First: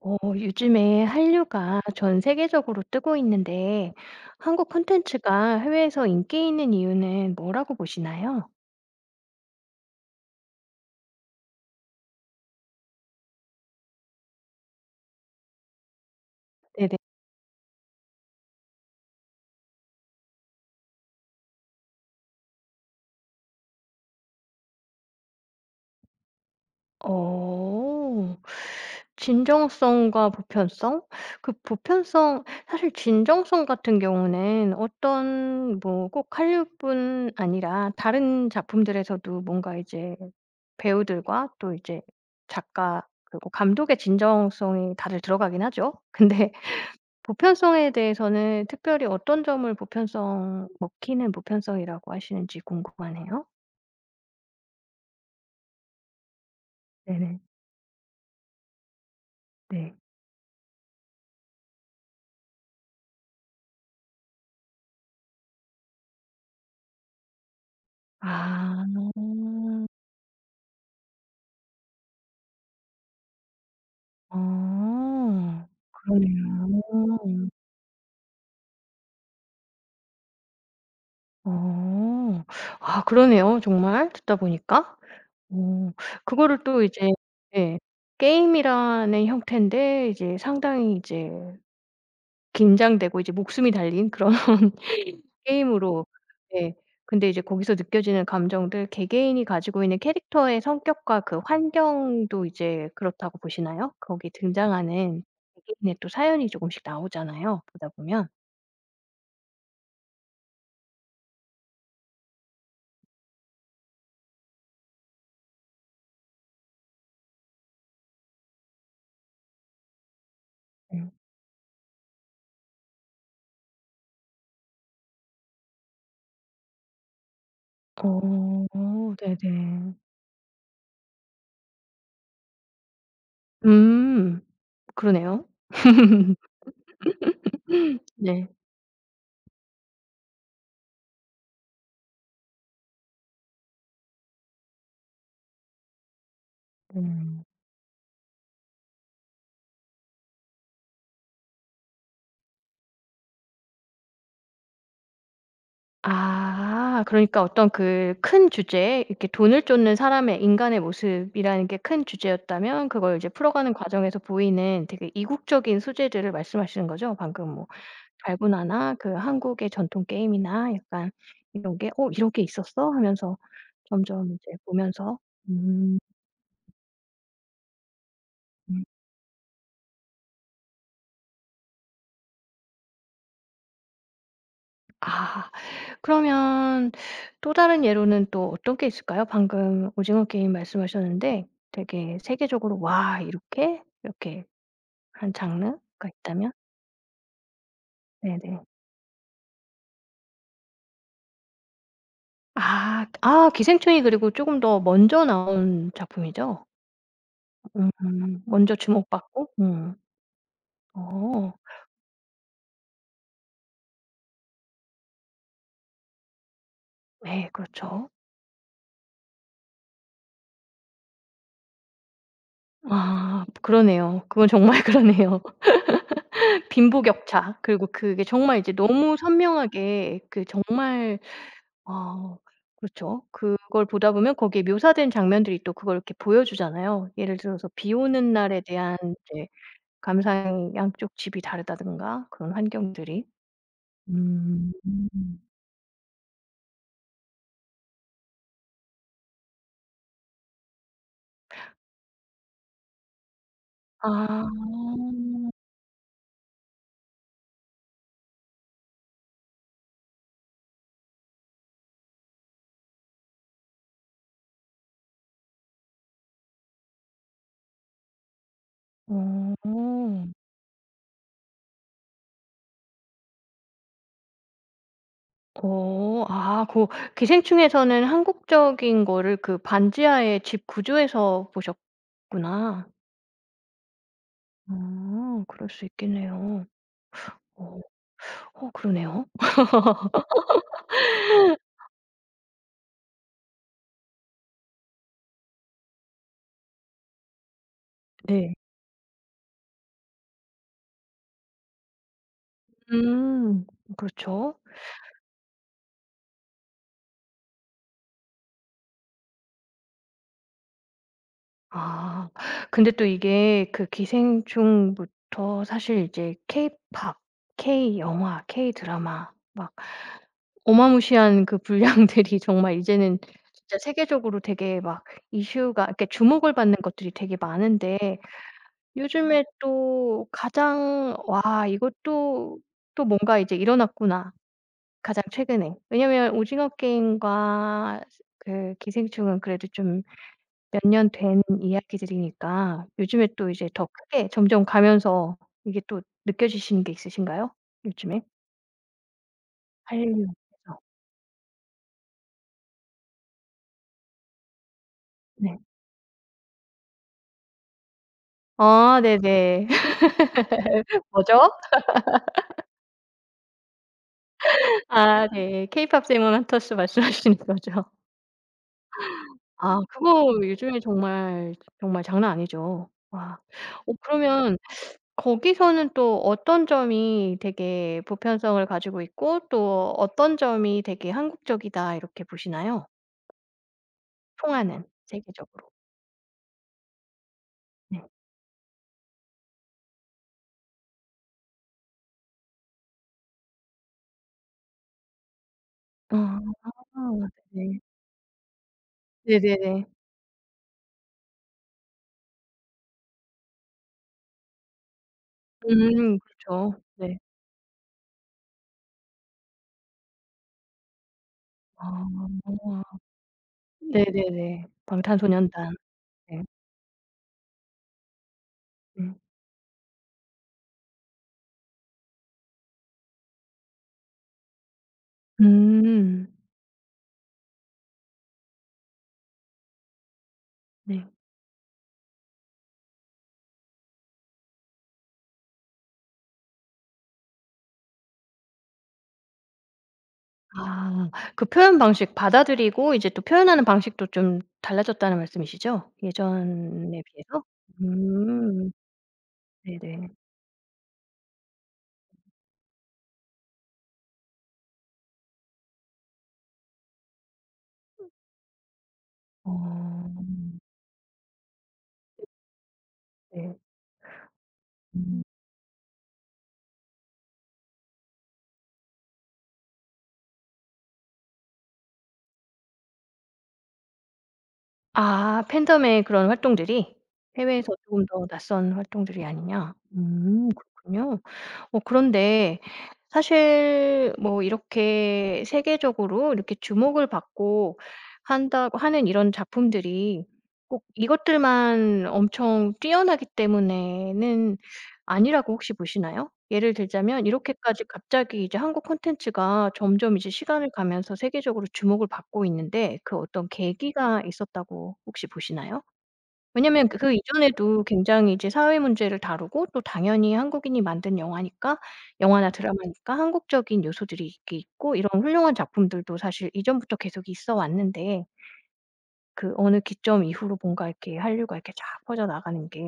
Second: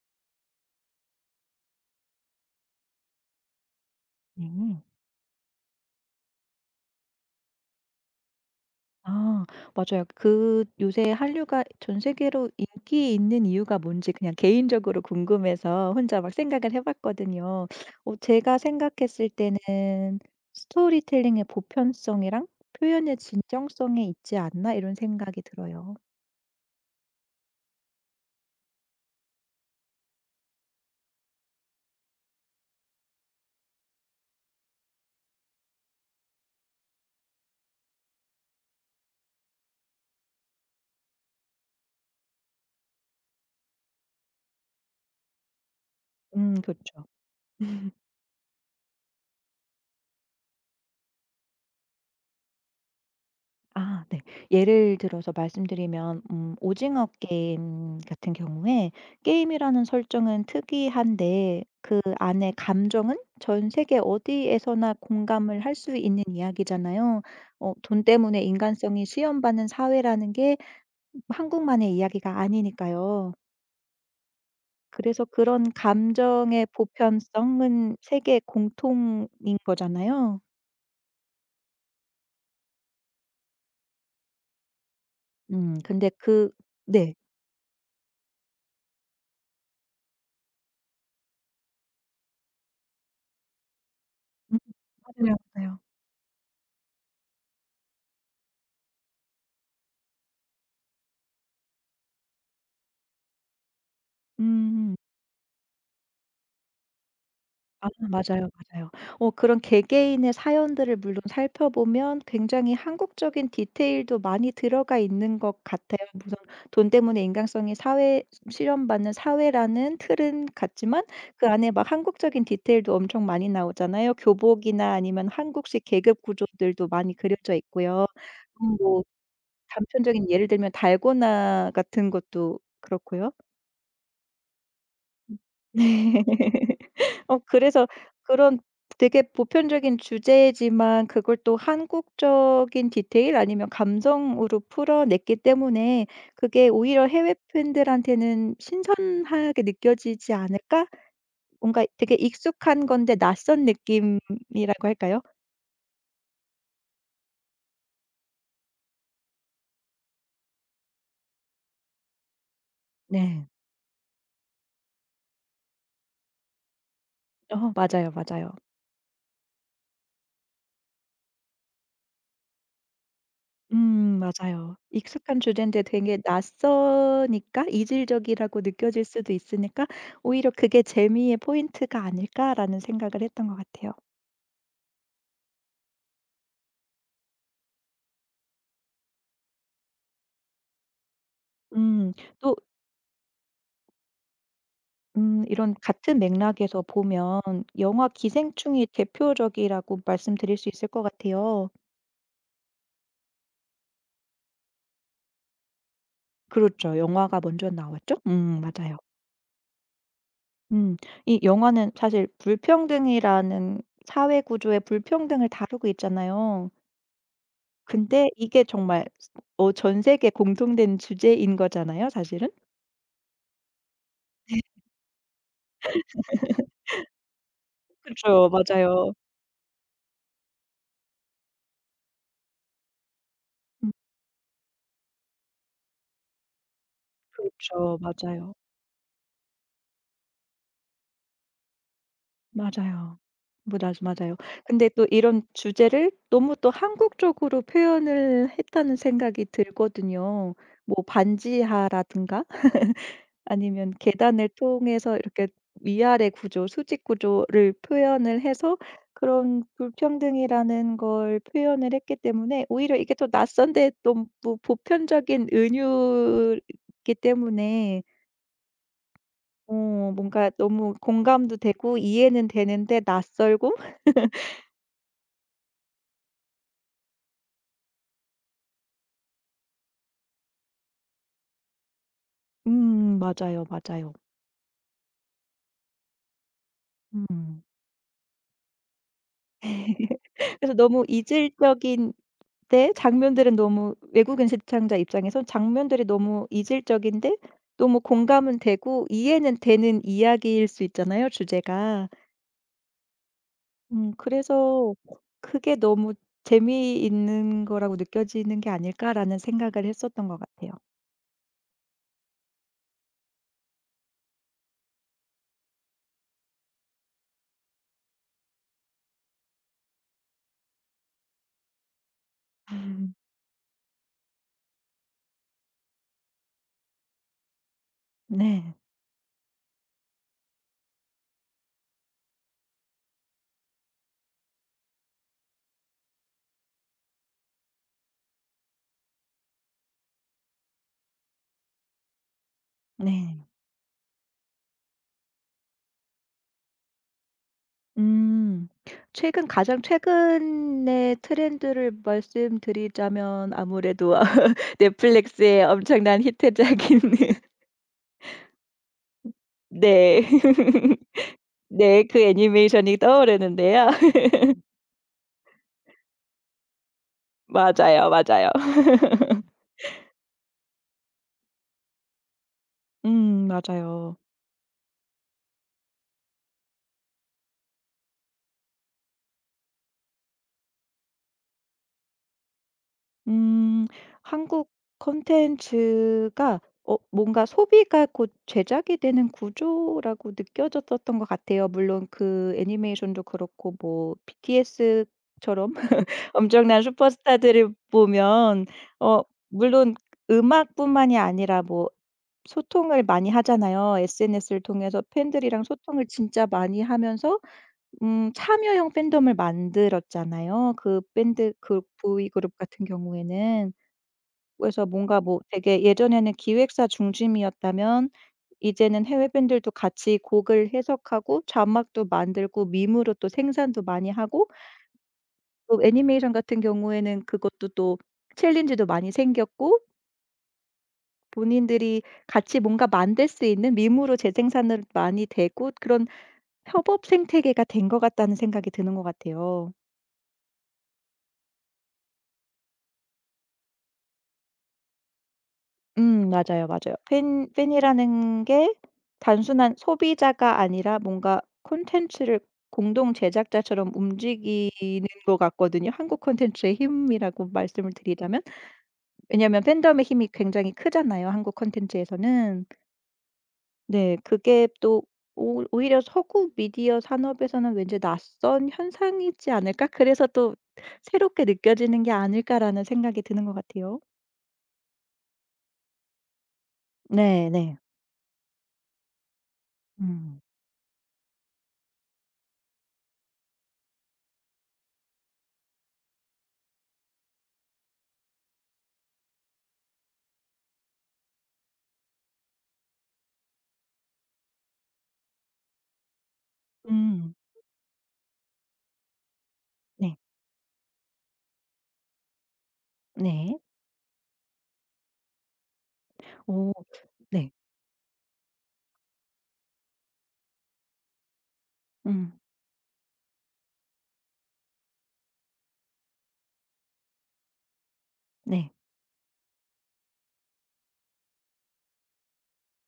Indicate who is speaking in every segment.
Speaker 1: 어, 요즘에 한류가 전 세계적으로 뜨고 있는데 한국
Speaker 2: 음.
Speaker 1: 콘텐츠가 해외에서 인기 있는 이유는 뭐라고 보시나요?
Speaker 2: 아 맞아요. 그 요새 한류가 전 세계로 인기 있는 이유가 뭔지 그냥 개인적으로 궁금해서 혼자 막 생각을 해
Speaker 1: 네네.
Speaker 2: 봤거든요. 제가 생각했을 때는 '스토리텔링의 보편성이랑 표현의 진정성에 있지 않나?' 이런 생각이 들어요.
Speaker 1: 어, 진정성과 보편성? 그 보편성, 사실 진정성 같은 경우는 어떤 뭐 꼭 한류뿐 아니라 다른 작품들에서도 뭔가 이제 배우들과 또 이제 작가 그리고 감독의 진정성이 다들 들어가긴 하죠. 근데
Speaker 2: 그렇죠.
Speaker 1: 보편성에 대해서는 특별히 어떤 점을 보편성 먹히는 보편성이라고 하시는지 궁금하네요.
Speaker 2: 네. 예를 들어서 말씀드리면 오징어
Speaker 1: 네네.
Speaker 2: 게임 같은 경우에 게임이라는
Speaker 1: 네.
Speaker 2: 설정은 특이한데 그 안에 감정은 전 세계 어디에서나 공감을 할 수 있는 이야기잖아요. 돈 때문에
Speaker 1: 아.
Speaker 2: 인간성이 시험받는 사회라는 게 한국만의 이야기가 아니니까요. 그래서
Speaker 1: 어,
Speaker 2: 그런 감정의
Speaker 1: 그러네요.
Speaker 2: 보편성은 세계 공통인 거잖아요.
Speaker 1: 어. 아 그러네요, 정말 듣다 보니까. 어
Speaker 2: 근데 그
Speaker 1: 그거를 또 이제
Speaker 2: 네.
Speaker 1: 예 게임이라는 형태인데 이제 상당히 이제 긴장되고 이제 목숨이 달린 그런
Speaker 2: 음 맞아요, 맞아요.
Speaker 1: 게임으로. 네. 근데 이제 거기서 느껴지는 감정들 개개인이 가지고 있는 캐릭터의 성격과 그 환경도 이제 그렇다고 보시나요? 거기
Speaker 2: 음. 음.
Speaker 1: 등장하는 개개인의 또 사연이 조금씩 나오잖아요, 보다 보면.
Speaker 2: 맞아요, 맞아요. 그런 개개인의 사연들을 물론 살펴보면 굉장히 한국적인 디테일도 많이 들어가 있는 것 같아요. 우선 돈 때문에 인간성이 사회 실현받는 사회라는 틀은 같지만
Speaker 1: 음.
Speaker 2: 그 안에 막 한국적인 디테일도 엄청 많이 나오잖아요. 교복이나 아니면 한국식 계급 구조들도 많이 그려져 있고요. 음 뭐
Speaker 1: 어 네네.
Speaker 2: 단편적인 예를 들면 달고나 같은 것도 그렇고요.
Speaker 1: 음. 그러네요.
Speaker 2: 네. 그래서
Speaker 1: 네.
Speaker 2: 그런 되게 보편적인 주제지만 그걸 또 한국적인 디테일 아니면 감성으로 풀어냈기 때문에 그게 오히려 해외
Speaker 1: 네.
Speaker 2: 팬들한테는 '신선하게 느껴지지 않을까?' 뭔가 되게 익숙한 건데 낯선 느낌이라고 할까요?
Speaker 1: 아 그러니까 어떤 그 큰 주제에 이렇게 돈을 쫓는 사람의 인간의 모습이라는 게 큰 주제였다면 그걸 이제
Speaker 2: 네.
Speaker 1: 풀어가는 과정에서 보이는 되게 이국적인 소재들을 말씀하시는 거죠? 방금 뭐
Speaker 2: 맞아요, 맞아요.
Speaker 1: 달고나나 그 한국의 전통 게임이나 약간 이런 게 '어 이런 게 있었어?' 하면서 점점 이제
Speaker 2: 맞아요.
Speaker 1: 보면서
Speaker 2: 익숙한 주제인데
Speaker 1: 음.
Speaker 2: 되게 낯서니까 이질적이라고 느껴질 수도 있으니까 오히려 '그게 재미의 포인트가 아닐까.'라는 생각을 했던 것 같아요.
Speaker 1: 아. 그러면 또 다른 예로는 또 어떤 게 있을까요? 방금 오징어 게임 말씀하셨는데
Speaker 2: 음
Speaker 1: 되게
Speaker 2: 또
Speaker 1: 세계적으로 와 이렇게 이렇게 한
Speaker 2: 이런
Speaker 1: 장르가
Speaker 2: 같은
Speaker 1: 있다면?
Speaker 2: 맥락에서 보면 영화
Speaker 1: 네네.
Speaker 2: 기생충이 대표적이라고 말씀드릴 수 있을 것 같아요.
Speaker 1: 아. 아 기생충이 그리고 조금 더 먼저 나온 작품이죠?
Speaker 2: 그렇죠. 영화가 먼저 나왔죠.
Speaker 1: 음. 먼저
Speaker 2: 맞아요.
Speaker 1: 주목받고
Speaker 2: 음 이
Speaker 1: 어.
Speaker 2: 영화는 사실 불평등이라는 사회 구조의 불평등을 다루고 있잖아요.
Speaker 1: 네 그렇죠.
Speaker 2: 근데 이게 정말 전 세계 공통된 주제인 거잖아요 사실은?
Speaker 1: 아 그러네요. 그건 정말 그러네요. 빈부격차 그리고 그게
Speaker 2: 그쵸.
Speaker 1: 정말 이제
Speaker 2: 맞아요.
Speaker 1: 너무 선명하게 그 정말 아 그렇죠. 그걸
Speaker 2: 음
Speaker 1: 보다 보면 거기에 묘사된 장면들이 또 그걸 이렇게 보여주잖아요. 예를 들어서 비
Speaker 2: 그렇죠.
Speaker 1: 오는
Speaker 2: 맞아요.
Speaker 1: 날에 대한 이제 감상 양쪽 집이 다르다든가 그런
Speaker 2: 맞아요.
Speaker 1: 환경들이.
Speaker 2: 맞아요, 맞아요.
Speaker 1: 음.
Speaker 2: 근데 또 이런 주제를 너무 또 한국적으로 표현을 했다는 생각이 들거든요. 반지하라든가 아니면
Speaker 1: 아.
Speaker 2: 계단을 통해서 이렇게 위아래 구조, 수직 구조를 표현을 해서 그런 불평등이라는 걸 표현을 했기 때문에 오히려 이게 더 낯선데 또 뭐 보편적인 은유이기 때문에 어
Speaker 1: 어.
Speaker 2: 뭔가 너무 공감도 되고 이해는 되는데 낯설고
Speaker 1: 어. 아 그 기생충에서는 한국적인 거를 그 반지하의 집 구조에서 보셨구나.
Speaker 2: 맞아요, 맞아요.
Speaker 1: 아 그럴 수 있겠네요.
Speaker 2: 음.
Speaker 1: 어. 어 그러네요.
Speaker 2: 그래서 너무 이질적인 때 장면들은 너무 외국인 시청자 입장에선 장면들이 너무 이질적인데 너무
Speaker 1: 네.
Speaker 2: 공감은 되고 이해는 되는 이야기일 수 있잖아요, 주제가.
Speaker 1: 음. 그렇죠.
Speaker 2: 그래서 그게 너무 '재미있는 거라고 느껴지는 게 아닐까.'라는 생각을 했었던 것 같아요.
Speaker 1: 아. 근데 또 이게 그 기생충부터 사실 이제 케이팝, k 영화 k 드라마 막 어마무시한 그 분량들이 정말
Speaker 2: 음.
Speaker 1: 이제는 진짜 세계적으로 되게 막 이슈가 이렇게 주목을 받는 것들이 되게 많은데
Speaker 2: 네.
Speaker 1: 요즘에 또 가장 '와 이것도 또 뭔가 이제 일어났구나.' 가장 최근에. 왜냐면 오징어 게임과 그 기생충은 그래도 좀 몇 년 된 이야기들이니까 요즘에
Speaker 2: 네.
Speaker 1: 또 이제 더 크게 점점 가면서 이게 또 느껴지시는 게 있으신가요? 요즘에?
Speaker 2: 음. 최근 가장
Speaker 1: 한류에서.
Speaker 2: 최근의 트렌드를 말씀드리자면 아무래도
Speaker 1: 네.
Speaker 2: 넷플릭스의 엄청난 히트작인
Speaker 1: 아 네네.
Speaker 2: 네.
Speaker 1: 뭐죠?
Speaker 2: 네. 그 애니메이션이 떠오르는데요.
Speaker 1: 아 네. 케이팝 세몬 헌터스 말씀하시는 거죠.
Speaker 2: 맞아요, 맞아요.
Speaker 1: 아 그거 요즘에 정말, 정말 장난 아니죠. 와. 어
Speaker 2: 맞아요.
Speaker 1: 그러면 거기서는 또 어떤 점이 되게 보편성을 가지고 있고 또 어떤 점이 되게 한국적이다 이렇게 보시나요?
Speaker 2: 음 한국
Speaker 1: 통하는 세계적으로.
Speaker 2: 콘텐츠가 뭔가
Speaker 1: 네.
Speaker 2: 소비가 곧 제작이 되는 구조라고 느껴졌었던 것 같아요. 물론 그 애니메이션도 그렇고 뭐 BTS처럼
Speaker 1: 아
Speaker 2: 엄청난 슈퍼스타들을
Speaker 1: 네네.
Speaker 2: 보면 어
Speaker 1: 네네네.
Speaker 2: 물론 음악뿐만이 아니라 뭐 소통을 많이 하잖아요. SNS를 통해서 팬들이랑 소통을 진짜 많이
Speaker 1: 그렇죠. 네.
Speaker 2: 하면서 참여형 팬덤을 만들었잖아요. 그 밴드 그
Speaker 1: 아.
Speaker 2: 보이그룹 같은 경우에는.
Speaker 1: 네네네.
Speaker 2: 그래서 뭔가 뭐
Speaker 1: 방탄소년단.
Speaker 2: 되게 예전에는
Speaker 1: 네.
Speaker 2: 기획사 중심이었다면 이제는
Speaker 1: 음.
Speaker 2: 해외 팬들도 같이 곡을 해석하고 자막도 만들고 밈으로 또 생산도 많이 하고 또
Speaker 1: 음.
Speaker 2: 애니메이션 같은 경우에는 그것도 또 챌린지도 많이 생겼고
Speaker 1: 네.
Speaker 2: 본인들이 같이 뭔가 만들 수 있는 밈으로 재생산을 많이 되고 그런 협업 생태계가 된 것 같다는 생각이 드는 것 같아요.
Speaker 1: 아 그 표현 방식 받아들이고 이제 또 표현하는 방식도 좀 달라졌다는 말씀이시죠?
Speaker 2: 맞아요, 맞아요.
Speaker 1: 예전에 비해서?
Speaker 2: 팬 팬이라는
Speaker 1: 음.
Speaker 2: 게 단순한
Speaker 1: 네네.
Speaker 2: 소비자가 아니라 뭔가 콘텐츠를 공동 제작자처럼 움직이는 것 같거든요. 한국 콘텐츠의 힘이라고 말씀을 드리자면.
Speaker 1: 어.
Speaker 2: 왜냐하면 팬덤의 힘이 굉장히 크잖아요, 한국 콘텐츠에서는.
Speaker 1: 네.
Speaker 2: 네. 그게 또
Speaker 1: 음.
Speaker 2: 오 오히려 '서구 미디어 산업에서는 왠지 낯선 현상이지 않을까? 그래서 또 새롭게 느껴지는 게 아닐까.'라는 생각이 드는 것 같아요.
Speaker 1: 아 팬덤의 그런 활동들이
Speaker 2: 네,
Speaker 1: 해외에서
Speaker 2: 네.
Speaker 1: 조금 더 낯선 활동들이 아니냐.
Speaker 2: 음.
Speaker 1: 그렇군요. 어 그런데 사실 뭐 이렇게 세계적으로 이렇게 주목을 받고 한다 하는 이런 작품들이 꼭 이것들만 엄청 뛰어나기 때문에는 아니라고 혹시 보시나요? 예를 들자면
Speaker 2: 음.
Speaker 1: 이렇게까지 갑자기 이제 한국 콘텐츠가
Speaker 2: 네.
Speaker 1: 점점 이제 시간을 가면서 세계적으로 주목을 받고 있는데 그 어떤
Speaker 2: 네.
Speaker 1: 계기가 있었다고 혹시 보시나요?
Speaker 2: 오,
Speaker 1: 왜냐면 그 그
Speaker 2: 네.
Speaker 1: 이전에도 굉장히 이제 사회 문제를 다루고 또 당연히 한국인이 만든 영화니까
Speaker 2: 음.
Speaker 1: 영화나 드라마니까 한국적인 요소들이 있 있고 이런 훌륭한 작품들도 사실 이전부터 계속 있어 왔는데
Speaker 2: 네.
Speaker 1: 그 어느 기점 이후로 뭔가 이렇게 한류가 이렇게 쫙 퍼져나가는 게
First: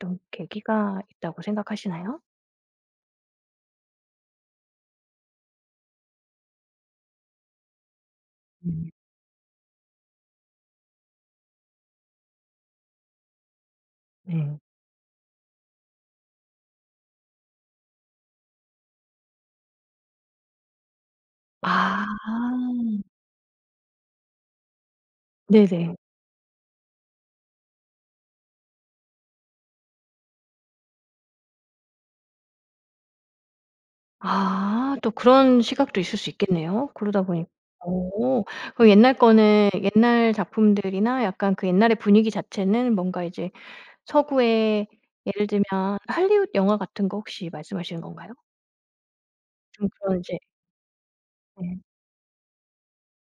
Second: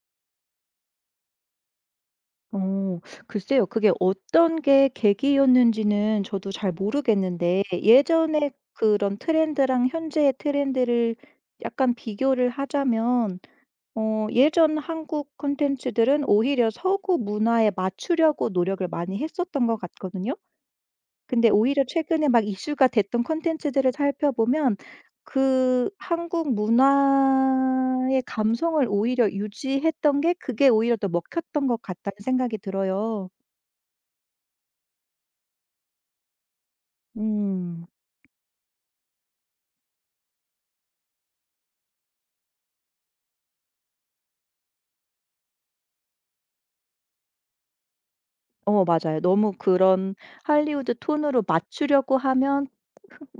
Speaker 1: 좀 계기가 있다고 생각하시나요?
Speaker 2: 오, 글쎄요. 그게 어떤 게 계기였는지는 저도 잘 모르겠는데 예전에
Speaker 1: 음
Speaker 2: 그런 트렌드랑 현재의 트렌드를 약간 비교를 하자면
Speaker 1: 네.
Speaker 2: 예전 한국 콘텐츠들은 오히려 서구 문화에 맞추려고 노력을 많이 했었던 것 같거든요. 근데 오히려
Speaker 1: 아.
Speaker 2: 최근에 막 이슈가 됐던 콘텐츠들을 살펴보면 그
Speaker 1: 네네.
Speaker 2: 한국 문화의 감성을 오히려 유지했던 게 그게 오히려 더 먹혔던 것 같다는 생각이 들어요.
Speaker 1: 아 또 그런 시각도 있을 수 있겠네요. 그러다 보니 까
Speaker 2: 음.
Speaker 1: 그럼 옛날 거는 옛날 작품들이나 약간 그 옛날의 분위기 자체는 뭔가 이제 서구의 예를 들면 할리우드 영화 같은 거 혹시 말씀하시는 건가요?
Speaker 2: 맞아요. 너무
Speaker 1: 좀
Speaker 2: 그런
Speaker 1: 그런 이제
Speaker 2: 할리우드 톤으로
Speaker 1: 네.
Speaker 2: 맞추려고 하면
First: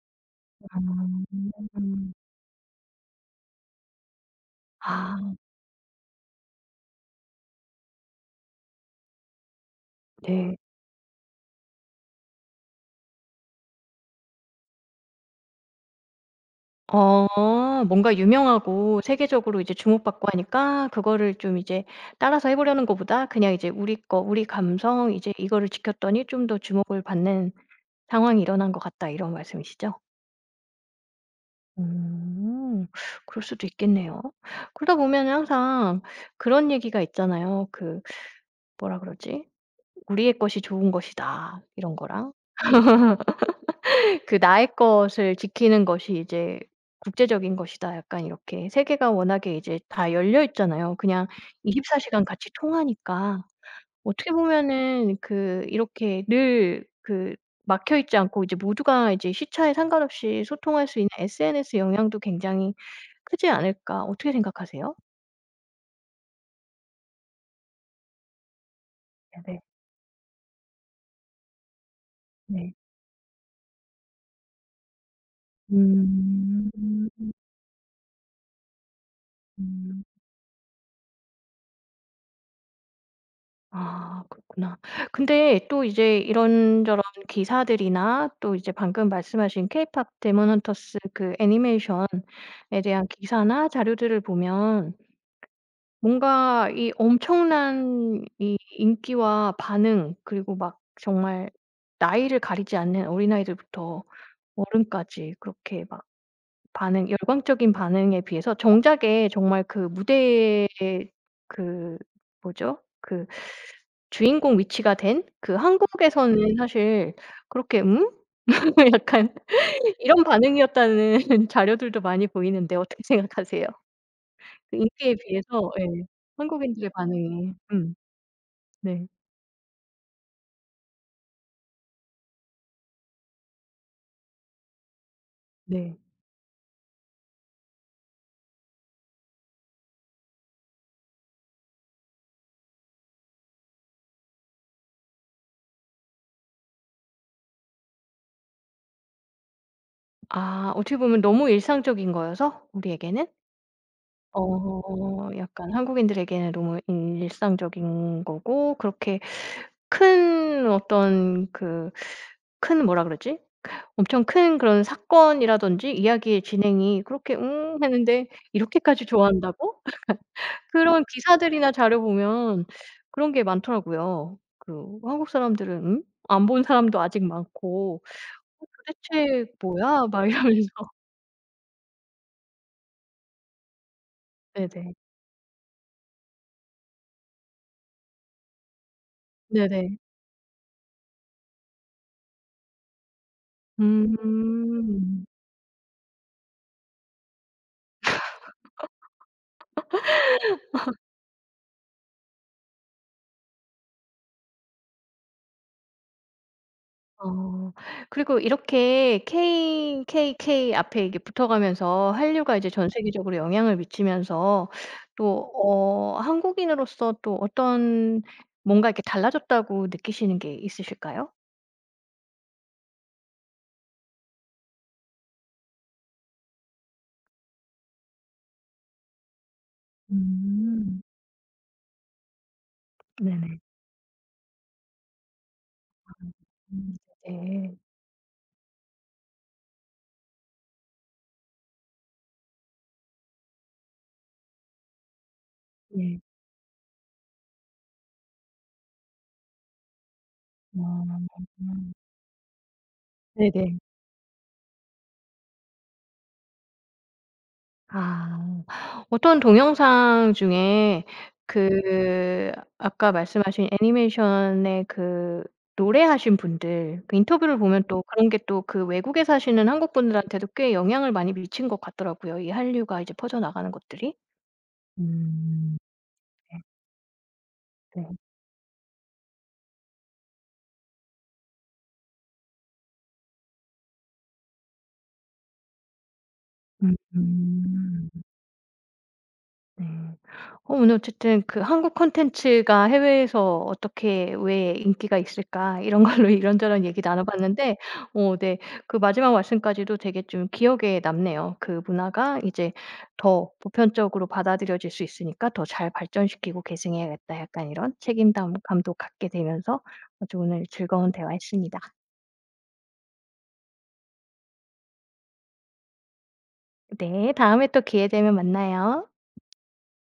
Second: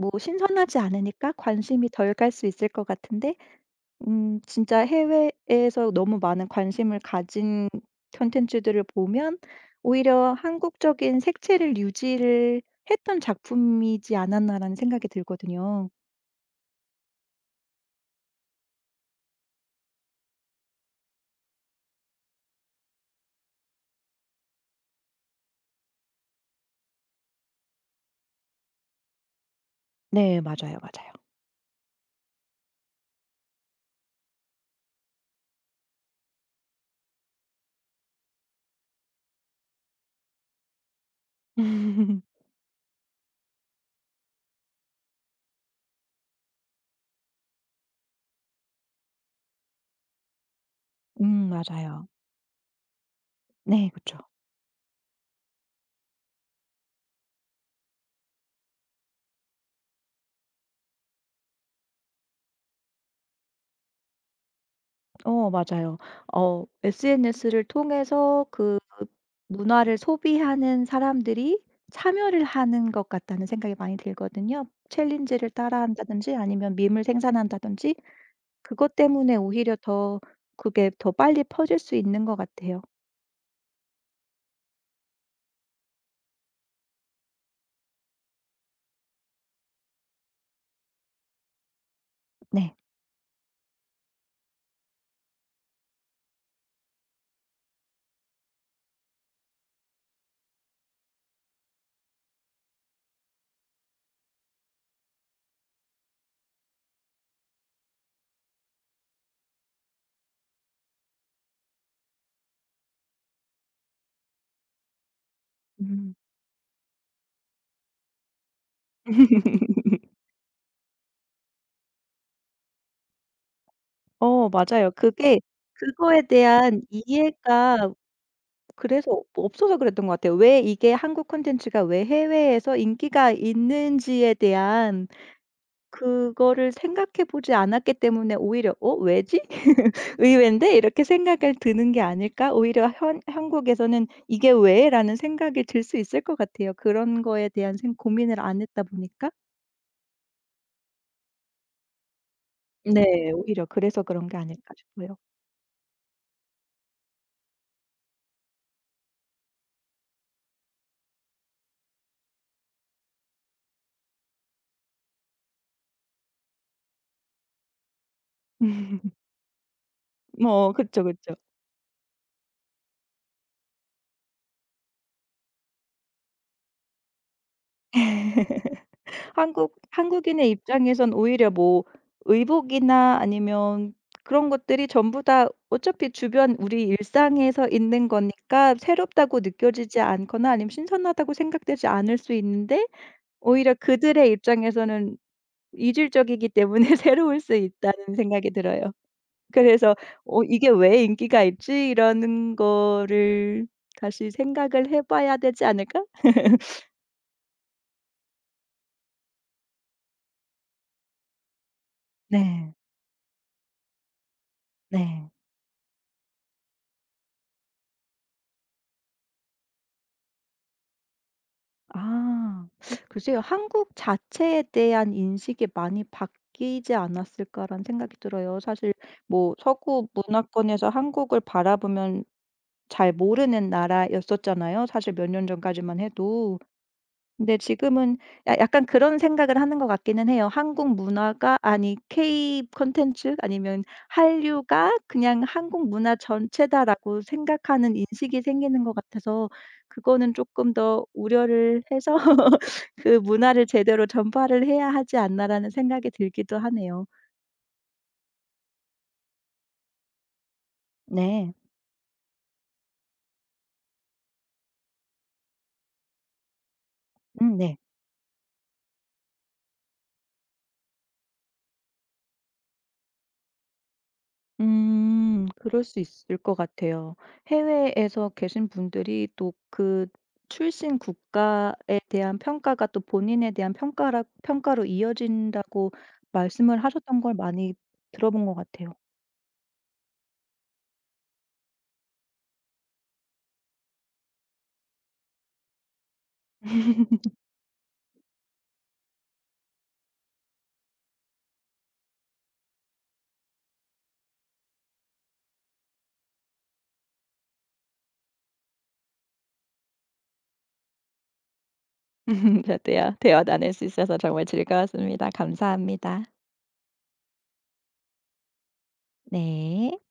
Speaker 2: 뭐 신선하지 않으니까
Speaker 1: 아.
Speaker 2: 관심이 덜 갈 수 있을 것 같은데 진짜
Speaker 1: 아
Speaker 2: 해외에서 너무 많은 관심을 가진 콘텐츠들을 보면 오히려
Speaker 1: 네.
Speaker 2: '한국적인 색채를 유지를 했던 작품이지 않았나.'라는 생각이 들거든요.
Speaker 1: 어 뭔가 유명하고 세계적으로 이제 주목받고 하니까 그거를 좀 이제 따라서 해 보려는 것보다 그냥 이제 우리 거 우리 감성 이제 이거를 지켰더니 좀 더 주목을 받는 "상황이 일어난 것 같다." 이런 말씀이시죠?
Speaker 2: 네. 맞아요, 맞아요.
Speaker 1: 음. 그럴 수도 있겠네요. 그러다 보면 항상 그런 얘기가 있잖아요. 그 뭐라 그러지? "우리의 것이 좋은 것이다." 이런 거랑 그 "나의 것을 지키는 것이 이제 국제적인 것이다." 약간 이렇게 세계가 워낙에 이제 다 열려 있잖아요. 그냥 24
Speaker 2: 맞아요.
Speaker 1: 시간 같이 통하니까
Speaker 2: 네. 그죠
Speaker 1: 어떻게 보면은 그 이렇게 늘 그 막혀 있지 않고 이제 모두가 이제 시차에 상관없이 소통할 수 있는 SNS 영향도 굉장히 크지 않을까 어떻게 생각하세요?
Speaker 2: 어 맞아요. SNS를 통해서 그
Speaker 1: 네네.
Speaker 2: 문화를 소비하는 사람들이 참여를
Speaker 1: 네.
Speaker 2: 하는 것 같다는 생각이 많이 들거든요. 챌린지를 따라한다든지
Speaker 1: 음.
Speaker 2: 아니면 밈을 생산한다든지 그것 때문에 오히려
Speaker 1: 음.
Speaker 2: 더 그게 더 빨리 퍼질 수 있는 것 같아요.
Speaker 1: 아 그렇구나. 근데 또 이제 이런저런 기사들이나 또 이제 방금 말씀하신 케이팝 데몬 헌터스 그
Speaker 2: 네.
Speaker 1: 애니메이션에 대한 기사나 자료들을 보면 뭔가 이 엄청난 이 인기와 반응 그리고 막 정말 나이를 가리지 않는 어린아이들부터 어른까지 그렇게 막 반응 열광적인 반응에 비해서 정작에 정말 그 무대에 그 뭐죠? 그 주인공 위치가 된 그
Speaker 2: 음.
Speaker 1: 한국에서는 사실 그렇게 "음?" 약간 이런 반응이었다는 자료들도 많이 보이는데 어떻게 생각하세요? 그
Speaker 2: 맞아요.
Speaker 1: 인기에
Speaker 2: 그게
Speaker 1: 비해서 예.
Speaker 2: 그거에 대한
Speaker 1: 한국인들의 반응이
Speaker 2: 이해가
Speaker 1: 네.
Speaker 2: 그래서 없어서 그랬던 것 같아요. 왜 이게 한국 콘텐츠가 왜 해외에서 인기가 있는지에 대한
Speaker 1: 네.
Speaker 2: 그거를 생각해 보지 않았기 때문에 오히려 '어 왜지? 의외인데?' 이렇게 생각을 드는 게 아닐까? 오히려 현 한국에서는 '이게 왜?'라는 생각이 들 수 있을 것 같아요. 그런 거에 대한 생 고민을 안 했다 보니까.
Speaker 1: 아 어떻게 보면 너무 일상적인 거여서 우리에게는?
Speaker 2: 네. 오히려 그래서 그런 게 아닐까 싶어요.
Speaker 1: 어 약간 한국인들에게는 너무 일상적인 거고 그렇게 큰 어떤 그 큰 뭐라 그러지? 엄청 큰 그런 사건이라든지 이야기의 진행이 그렇게 했는데 이렇게까지 좋아한다고?
Speaker 2: 뭐 그쵸,
Speaker 1: 그런
Speaker 2: 그쵸.
Speaker 1: 기사들이나 자료 보면 그런 게 많더라고요. 그 한국 사람들은 음? 안 본 사람도 아직 많고 '어 도대체 뭐야?' 막
Speaker 2: 한국인의
Speaker 1: 이러면서.
Speaker 2: 입장에선 오히려 뭐 의복이나 아니면 그런 것들이
Speaker 1: 네네.
Speaker 2: 전부 다 어차피 주변 우리 일상에서 있는 거니까 새롭다고
Speaker 1: 네네.
Speaker 2: 느껴지지 않거나 아니면 신선하다고 생각되지 않을 수 있는데 오히려 그들의 입장에서는
Speaker 1: 음.
Speaker 2: 이질적이기 때문에 새로울 수 있다는 생각이 들어요. 그래서 '어 이게 왜 인기가 있지?' 이러는 거를 다시 생각을 해 봐야 되지 않을까?
Speaker 1: 어. 그리고 이렇게 KKK 앞에 이게 붙어가면서 한류가 이제
Speaker 2: 네.
Speaker 1: 전 세계적으로 영향을 미치면서
Speaker 2: 네.
Speaker 1: 또 어 한국인으로서 또 어떤 뭔가 이렇게 달라졌다고 느끼시는 게 있으실까요?
Speaker 2: 아. 글쎄요. '한국 자체에 대한 인식이 많이 바뀌지 않았을까.'라는 생각이 들어요. 사실 뭐 서구 문화권에서
Speaker 1: 음.
Speaker 2: 한국을 바라보면 잘
Speaker 1: 네네.
Speaker 2: 모르는 나라였었잖아요 사실 몇 년 전까지만
Speaker 1: 음
Speaker 2: 해도. 근데
Speaker 1: 네.
Speaker 2: 지금은 야 약간 그런 생각을 하는 것 같기는 해요. '한국 문화가 아니 K 콘텐츠 아니면 한류가 그냥 한국 문화
Speaker 1: 네. 예.
Speaker 2: 전체다.'라고 생각하는 인식이 생기는 것 같아서 그거는 조금 더
Speaker 1: 아.
Speaker 2: 우려를 해서 그 '문화를
Speaker 1: 네네.
Speaker 2: 제대로 전파를 해야 하지 않나.'라는 생각이 들기도 하네요.
Speaker 1: 아. 어떤 동영상 중에
Speaker 2: 네.
Speaker 1: 그 아까 말씀하신 애니메이션의 그 노래하신 분들 그 인터뷰를
Speaker 2: 네.
Speaker 1: 보면 또 그런 게 또 그 외국에 사시는 한국 분들한테도 꽤 영향을 많이 미친 것 같더라고요, 이 한류가 이제 퍼져나가는 것들이.
Speaker 2: 음.
Speaker 1: 음.
Speaker 2: 그럴 수 있을 것
Speaker 1: 네
Speaker 2: 같아요.
Speaker 1: 네.
Speaker 2: 해외에서 계신 분들이 또 그 출신 국가에 대한 평가가 또 본인에 대한 평가라 평가로 이어진다고 말씀을 하셨던 걸 많이
Speaker 1: 음음.
Speaker 2: 들어본 것 같아요.
Speaker 1: 네. 어 오늘 어쨌든 그 한국 콘텐츠가 해외에서 어떻게 왜 인기가 있을까 이런 걸로 이런저런 얘기 나눠 봤는데 어 네 그 마지막 말씀까지도 되게 좀 기억에 남네요. 그 문화가 이제 더 보편적으로 받아들여질 수 있으니까 '더 잘 발전시키고 계승해야겠다.' 약간 이런 책임감도 갖게 되면서 아주 오늘 즐거운 대화였습니다.
Speaker 2: 네. 대화 나눌 수 있어서 정말 즐거웠습니다. 감사합니다.
Speaker 1: 네. 다음에 또 기회 되면 만나요.
Speaker 2: 네.